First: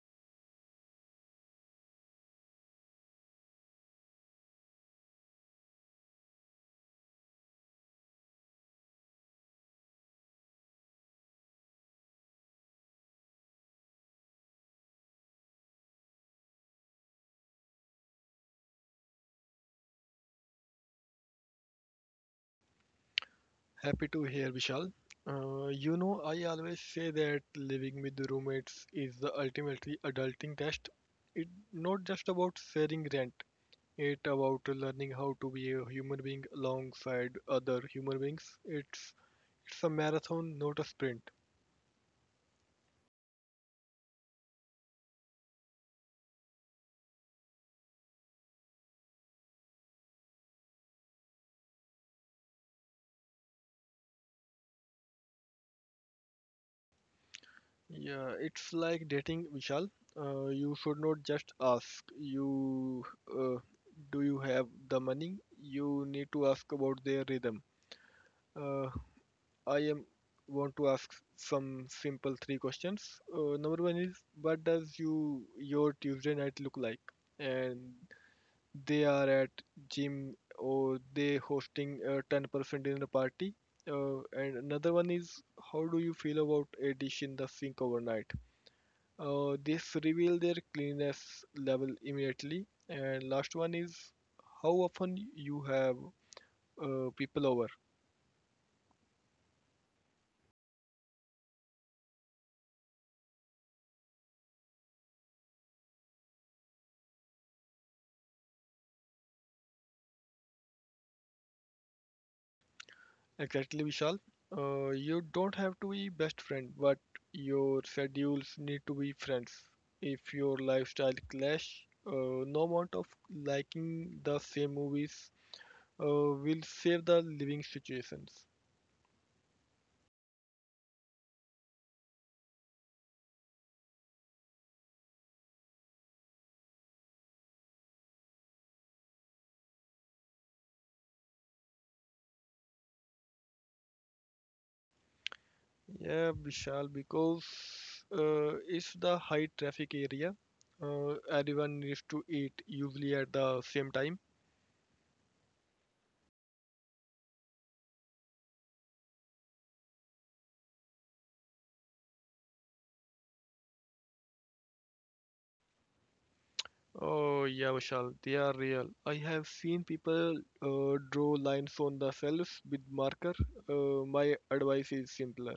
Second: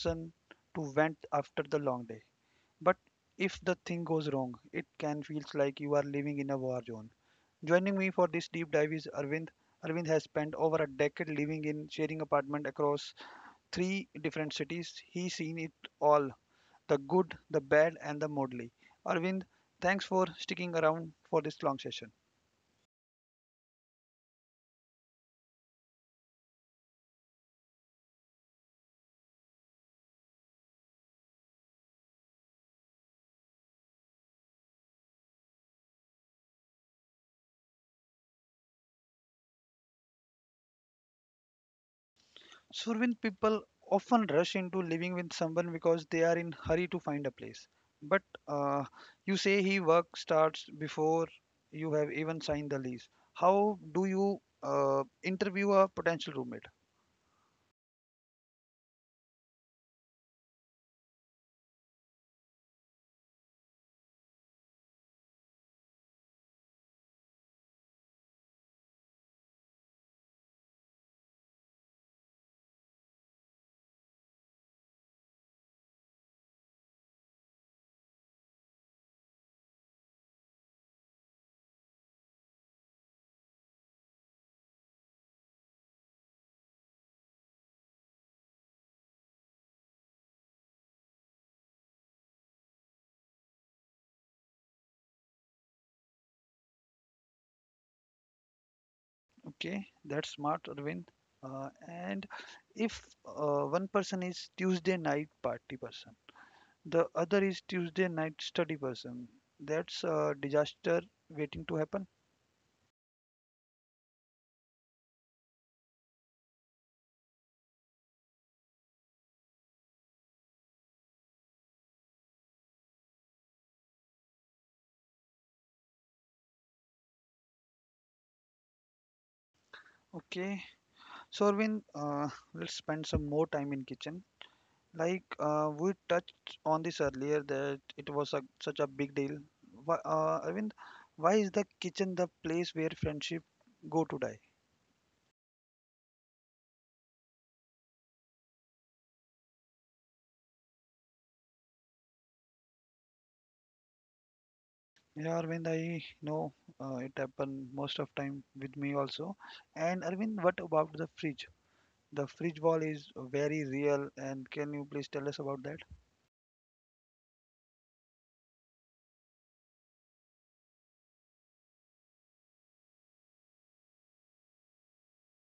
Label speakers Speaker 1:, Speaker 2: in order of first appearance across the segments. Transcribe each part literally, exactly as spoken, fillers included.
Speaker 1: person to vent after the long day. But if the thing goes wrong, it can feel like you are living in a war zone. Joining me for this deep dive is Arvind. Arvind has spent over a decade living in sharing apartment across three different cities. He's seen it all, the good, the bad and the modly. Arvind, thanks for sticking around for this long session.
Speaker 2: Happy to hear, Vishal. Uh, you know, I always say that living with roommates is the ultimately adulting test. It's not just about sharing rent, it's about learning how to be a human being alongside other human beings. It's it's a marathon, not a sprint.
Speaker 1: Survin people often rush into living with someone because they are in hurry to find a place. But uh, you say he work starts before you have even signed the lease. How do you uh, interview a potential roommate?
Speaker 2: Yeah, it's like dating, Vishal. Uh, you should not just ask, you uh, do you have the money? You need to ask about their rhythm. Uh, I am want to ask some simple three questions. Uh, number one is what does you your Tuesday night look like? And they are at gym or they hosting a ten percent dinner party. Uh, and another one is how do you feel about a dish in the sink overnight? Uh, this reveal their cleanliness level immediately. And last one is how often you have uh, people over.
Speaker 1: Okay, that's smart, Arvind. Uh, and if uh, one person is Tuesday night party person, the other is Tuesday night study person, that's a disaster waiting to happen.
Speaker 2: Exactly, Vishal. Uh, you don't have to be best friend, but your schedules need to be friends. If your lifestyle clash, uh, no amount of liking the same movies uh, will save the living situations.
Speaker 1: Okay, so Arvind, uh, let's spend some more time in kitchen. Like uh, we touched on this earlier that it was a, such a big deal. Why, uh, Arvind, why is the kitchen the place where friendship go to die?
Speaker 2: Yeah, Vishal, because uh, it's the high traffic area. Uh, everyone needs to eat usually at the same time.
Speaker 1: Yeah, Arvind, I know uh, it happened most of time with me also. And Arvind, what about the fridge? The fridge wall is very real, and can you please tell us about that?
Speaker 2: Oh, yeah, Vishal, they are real. I have seen people uh, draw lines on the shelves with marker. Uh, my advice is simpler.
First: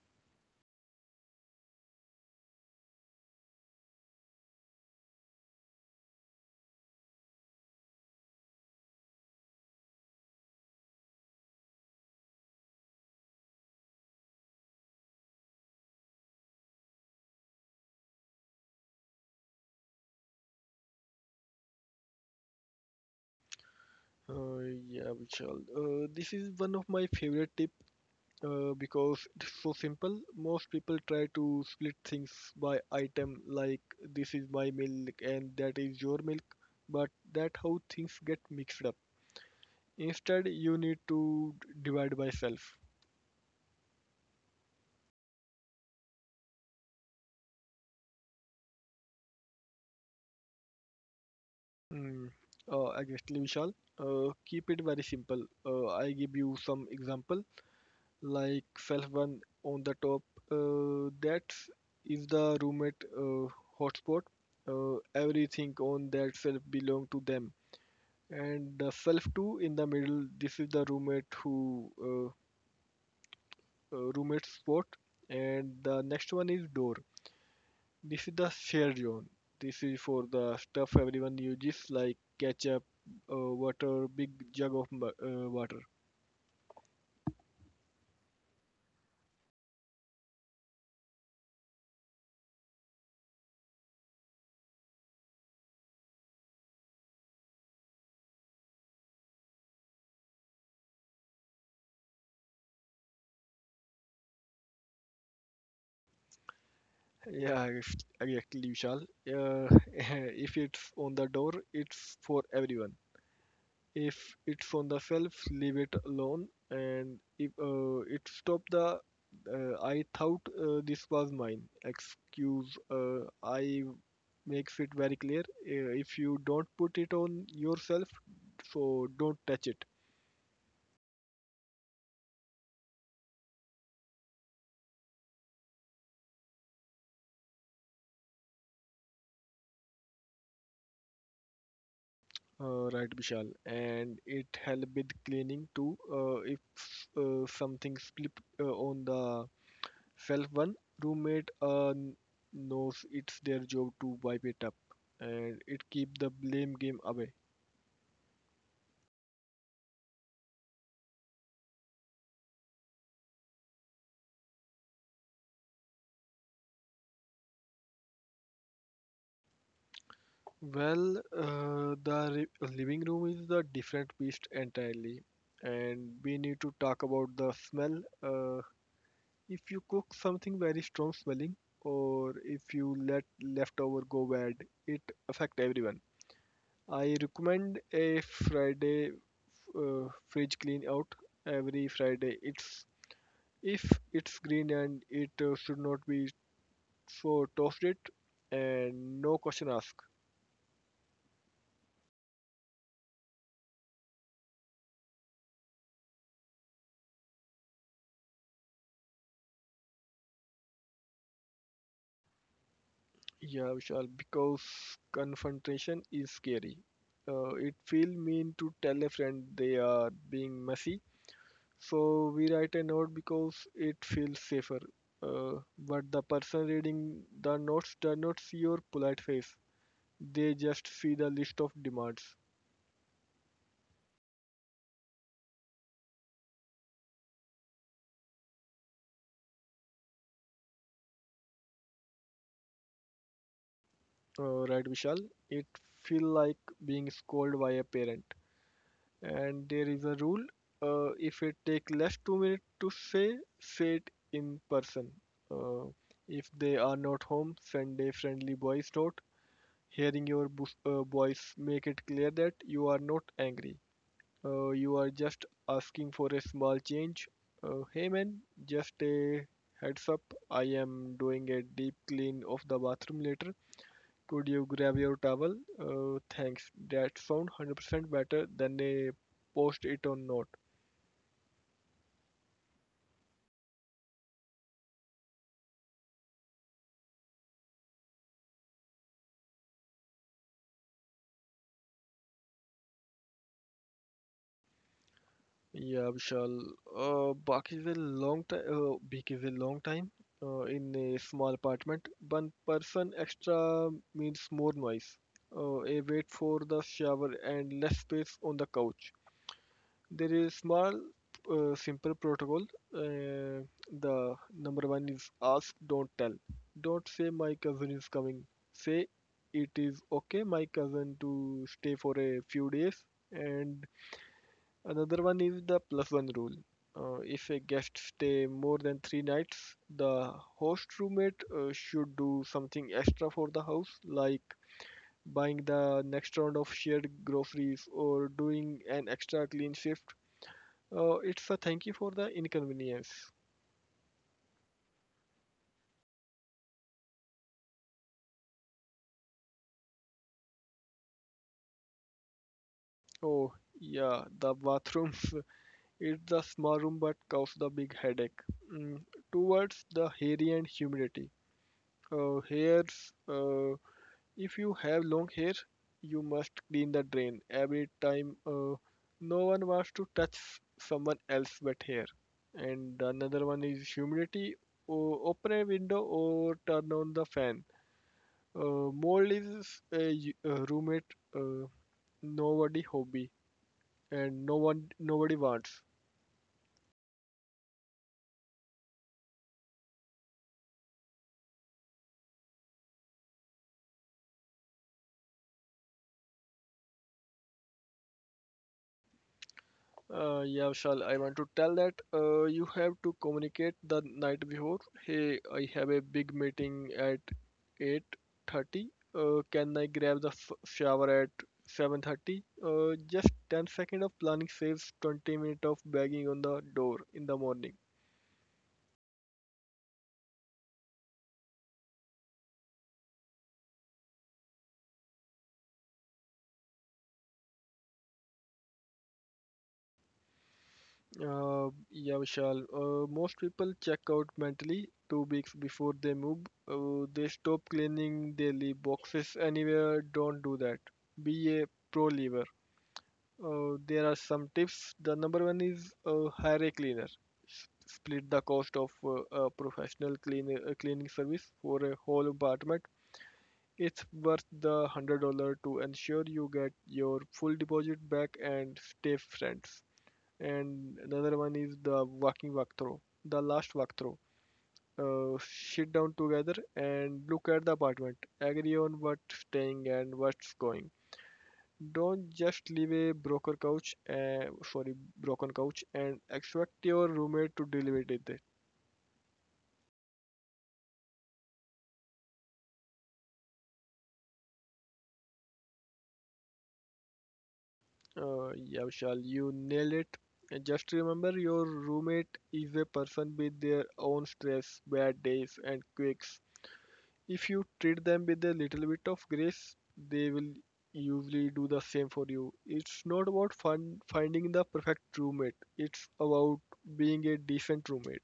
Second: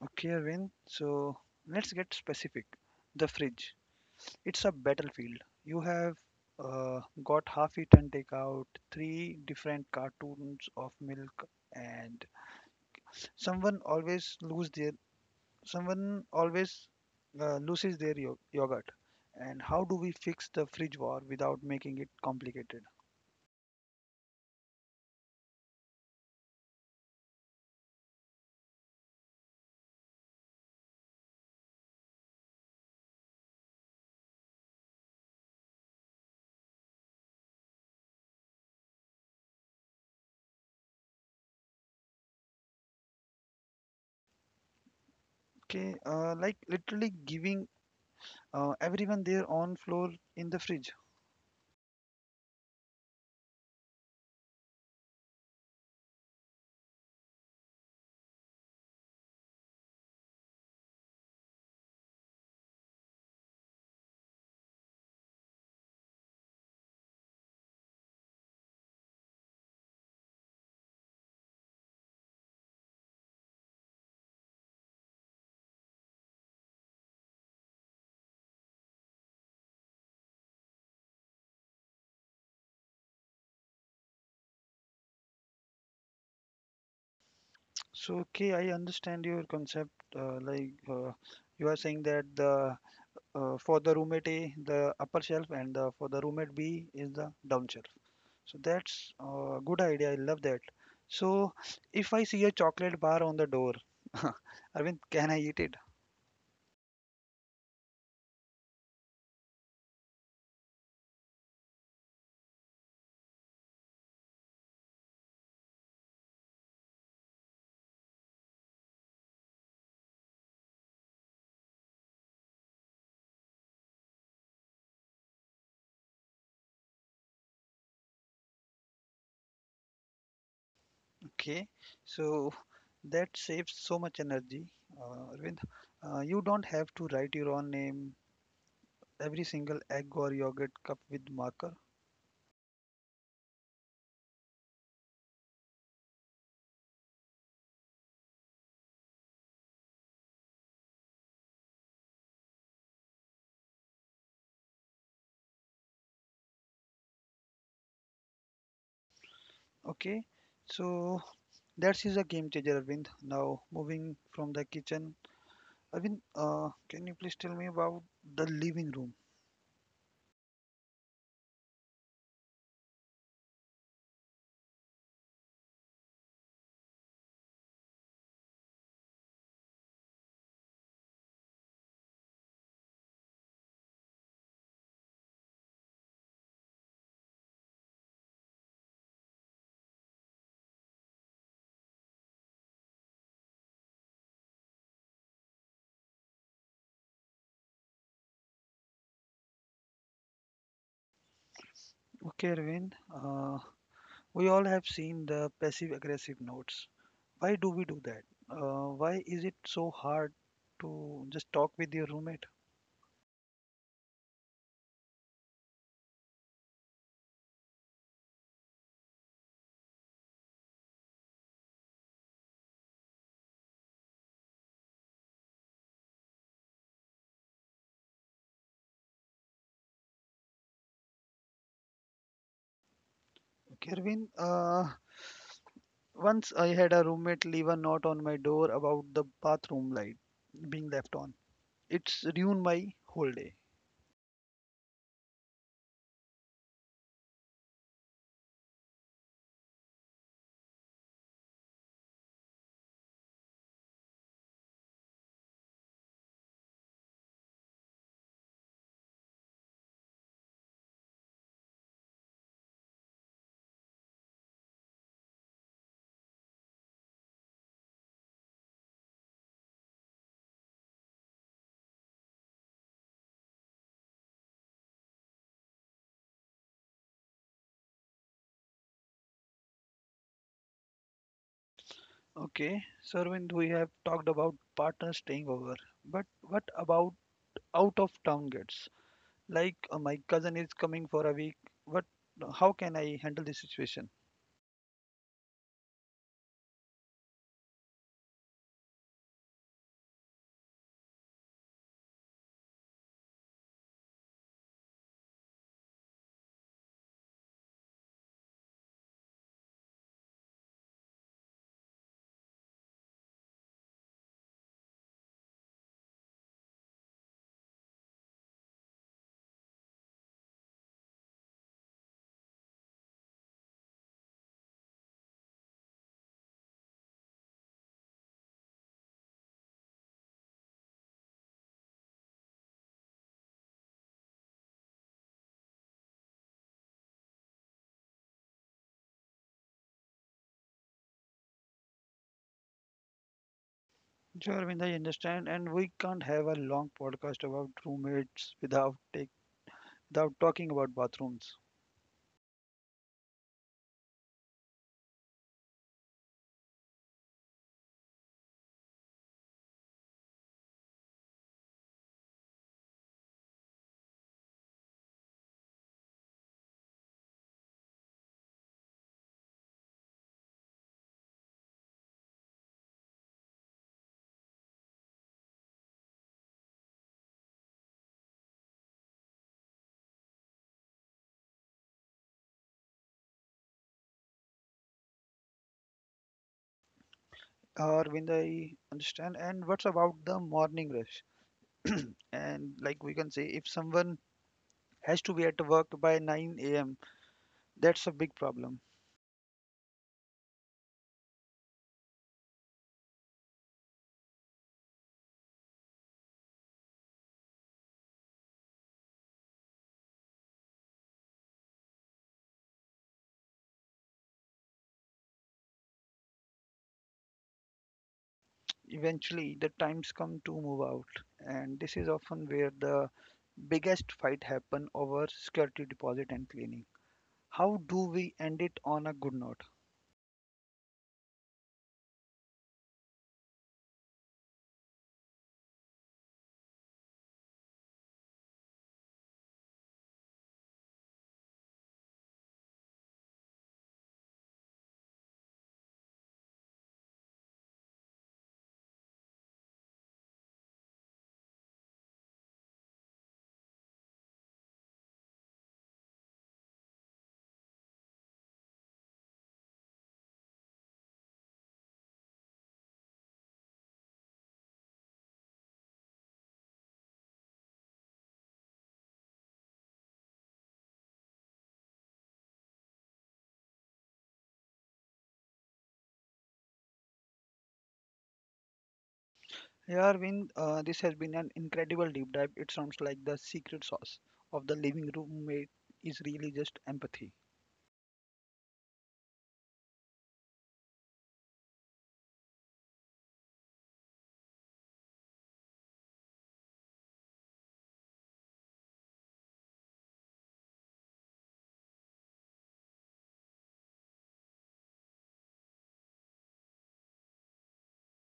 Speaker 1: Okay, Arvind. So let's get specific. The fridge. It's a battlefield. You have uh, got half eaten take out three different cartoons of milk, and someone always lose their someone always uh, loses their yo- yogurt. And how do we fix the fridge war without making it complicated?
Speaker 2: Uh, yeah, Vishal, uh, this is one of my favorite tips uh, because it's so simple. Most people try to split things by item, like this is my milk and that is your milk, but that how things get mixed up. Instead, you need to divide by self.
Speaker 1: Okay, uh, like literally giving uh, everyone their own floor in the fridge.
Speaker 2: Mm, uh, exactly, Vishal. Uh, keep it very simple. Uh, I give you some example like self one on the top. Uh, that is the roommate uh, hotspot. Uh, everything on that self belong to them. And the self two in the middle. This is the roommate who uh, uh, roommate spot. And the next one is door. This is the shared zone. This is for the stuff everyone uses, like ketchup, uh, water, big jug of mu- uh, water.
Speaker 1: So, okay, I understand your concept. Uh, like uh, you are saying that the uh, for the roommate A, the upper shelf, and uh, for the roommate B is the down shelf. So that's a good idea. I love that. So if I see a chocolate bar on the door, Arvind, can I eat it?
Speaker 2: Yeah, ex- exactly, Vishal. Uh, if it's on the door, it's for everyone. If it's on the shelf, leave it alone. And if uh, it stop the, uh, I thought uh, this was mine. Excuse, uh, I makes it very clear. Uh, if you don't put it on yourself, so don't touch it.
Speaker 1: Okay. So that saves so much energy. Uh, Arvind, uh, you don't have to write your own name, every single egg or yogurt cup with marker.
Speaker 2: Uh, right, Vishal, and it help with cleaning too. Uh, if uh, something slip uh, on the shelf, one roommate uh, n- knows it's their job to wipe it up, and it keep the blame game away.
Speaker 1: Okay. So that is a game changer, Arvind. Now moving from the kitchen Arvind, uh, can you please tell me about the living room?
Speaker 2: Well, uh, the re- living room is a different beast entirely, and we need to talk about the smell. Uh, if you cook something very strong smelling, or if you let leftover go bad, it affect everyone. I recommend a Friday uh, fridge clean out every Friday. It's if it's green and it uh, should not be so toasted and no question asked.
Speaker 1: Okay, Arvind, uh, we all have seen the passive aggressive notes. Why do we do that? Uh, why is it so hard to just talk with your roommate?
Speaker 2: Yeah, Vishal, because confrontation is scary. Uh, it feels mean to tell a friend they are being messy, so we write a note because it feels safer. Uh, but the person reading the notes does not see your polite face. They just see the list of demands.
Speaker 1: Okay, Arvind, uh, once I had a roommate leave a note on my door about the bathroom light being left on. It's ruined my whole day.
Speaker 2: Uh, right, Vishal? It feel like being scolded by a parent. And there is a rule: uh, if it take less two minutes to say, say it in person. Uh, if they are not home, send a friendly voice note. Hearing your bo- uh, voice make it clear that you are not angry. Uh, you are just asking for a small change. Uh, hey man, just a heads up. I am doing a deep clean of the bathroom later. Could you grab your towel? Uh, thanks. That sounds one hundred percent better than a post it on note.
Speaker 1: Okay, so Arvind, we have talked about partners staying over, but what about out of town guests? Like uh, my cousin is coming for a week, but how can I handle this situation?
Speaker 2: Yeah, Vishal. Uh, Baki is a long time. Uh, Bik is a long time. Uh, in a small apartment, one person extra means more noise. Uh, a wait for the shower and less space on the couch. There is small, uh, simple protocol. Uh, the number one is ask, don't tell. Don't say my cousin is coming. Say it is okay, my cousin to stay for a few days. And another one is the plus one rule. Uh, if a guest stay more than three nights, the host roommate uh, should do something extra for the house, like buying the next round of shared groceries or doing an extra clean shift. Oh, it's a thank you for the inconvenience.
Speaker 1: Sure Arvind, I understand and we can't have a long podcast about roommates without take without talking about bathrooms.
Speaker 2: Oh, yeah, the bathrooms. It's the small room but cause the big headache. Mm, Towards the hairy and humidity. Uh, hairs. Uh, if you have long hair, you must clean the drain every time. Uh, no one wants to touch someone else's wet hair. And another one is humidity. Oh, open a window or turn on the fan. Uh, mold is a y- a roommate. Uh, Nobody hobby and no one nobody wants.
Speaker 1: Uh, Arvind, I understand and what's about the morning rush and like we can say if someone has to be at work by nine a m, that's a big problem.
Speaker 2: Uh, yeah, Vishal, I want to tell that uh, you have to communicate the night before. Hey, I have a big meeting at eight thirty. Uh, can I grab the f shower at seven thirty? Uh, just ten seconds of planning saves twenty minutes of banging on the door in the morning.
Speaker 1: Eventually the times come to move out and this is often where the biggest fight happen over security deposit and cleaning. How do we end it on a good note?
Speaker 2: Uh, yeah, Vishal. Uh, most people check out mentally two weeks before they move. Uh, they stop cleaning, they leave boxes anywhere. Don't do that. Be a pro lever. Uh, there are some tips. The number one is uh, hire a cleaner. S- Split the cost of uh, a professional cleaner, uh, cleaning service for a whole apartment. It's worth the one hundred dollars to ensure you get your full deposit back and stay friends. And another one is the walking walkthrough, the last walkthrough. Uh, Sit down together and look at the apartment. Agree on what's staying and what's going. Don't just leave a broken couch, uh, sorry, broken couch, and expect your roommate to deal with it.
Speaker 1: Yeah, Arvind, uh, this has been an incredible deep dive. It sounds like the secret sauce of the living room mate is really just empathy.
Speaker 2: Uh, yeah, Vishal, you nail it. And just remember your roommate is a person with their own stress, bad days, and quirks. If you treat them with a little bit of grace, they will usually do the same for you. It's not about fun finding the perfect roommate. It's about being a decent roommate.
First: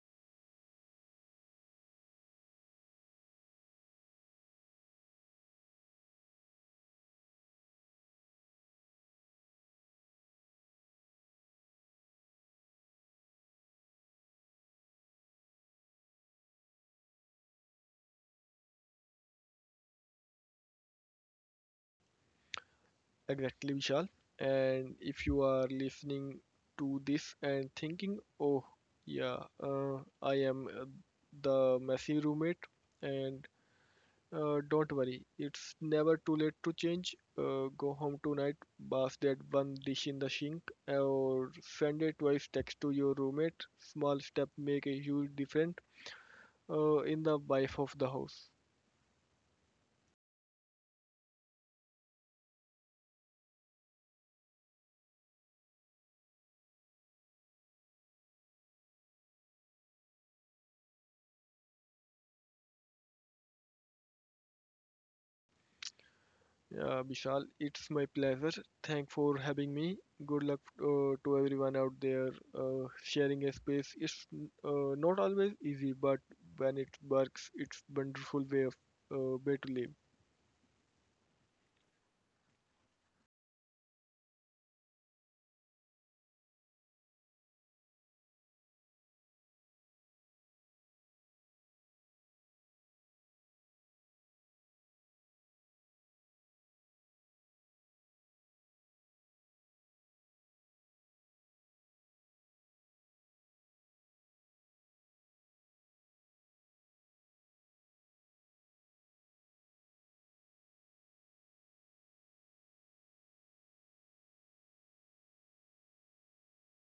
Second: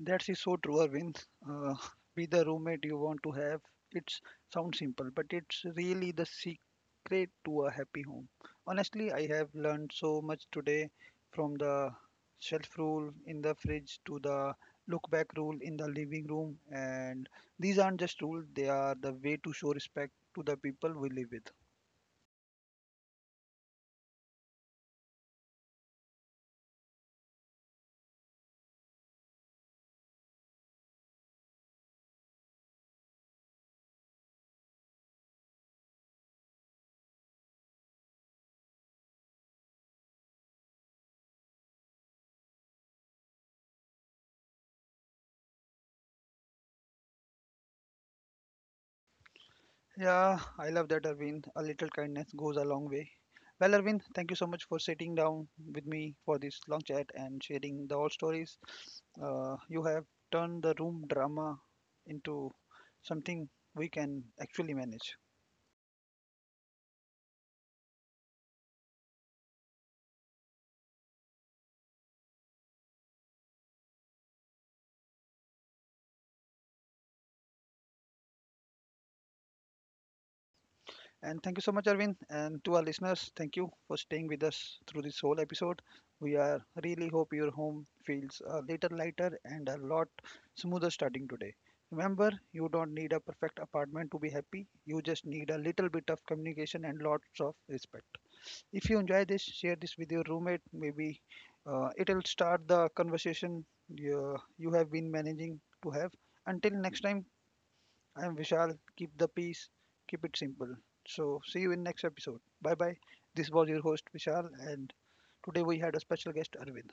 Speaker 1: That is so true, Arvind. Uh, be the roommate you want to have. It sounds simple, but it's really the secret to a happy home. Honestly, I have learned so much today from the shelf rule in the fridge to the look back rule in the living room. And these aren't just rules, they are the way to show respect to the people we live with.
Speaker 2: Exactly, Vishal. And if you are listening to this and thinking, oh, yeah, uh, I am uh, the messy roommate, and Uh, don't worry, it's never too late to change. Uh, go home tonight, bath that one dish in the sink, or send a twice text to your roommate. Small step make a huge difference uh, in the life of the house.
Speaker 1: Yeah, I love that, Arvind. A little kindness goes a long way. Well, Arvind, thank you so much for sitting down with me for this long chat and sharing the old stories. Uh, you have turned the room drama into something we can actually manage.
Speaker 2: Yeah, Vishal, it's my pleasure. Thank for having me. Good luck uh, to everyone out there uh, sharing a space. It's uh, not always easy, but when it works, it's wonderful way of uh, way to live.
Speaker 1: And thank you so much, Arvind, and to our listeners, thank you for staying with us through this whole episode. We are really hope your home feels a little lighter and a lot smoother starting today. Remember, you don't need a perfect apartment to be happy. You just need a little bit of communication and lots of respect. If you enjoy this, share this with your roommate. Maybe uh, it'll start the conversation you, you have been managing to have. Until next time, I'm Vishal. Keep the peace, keep it simple. So, see you in next episode. Bye bye. This was your host Vishal, and today we had a special guest Arvind.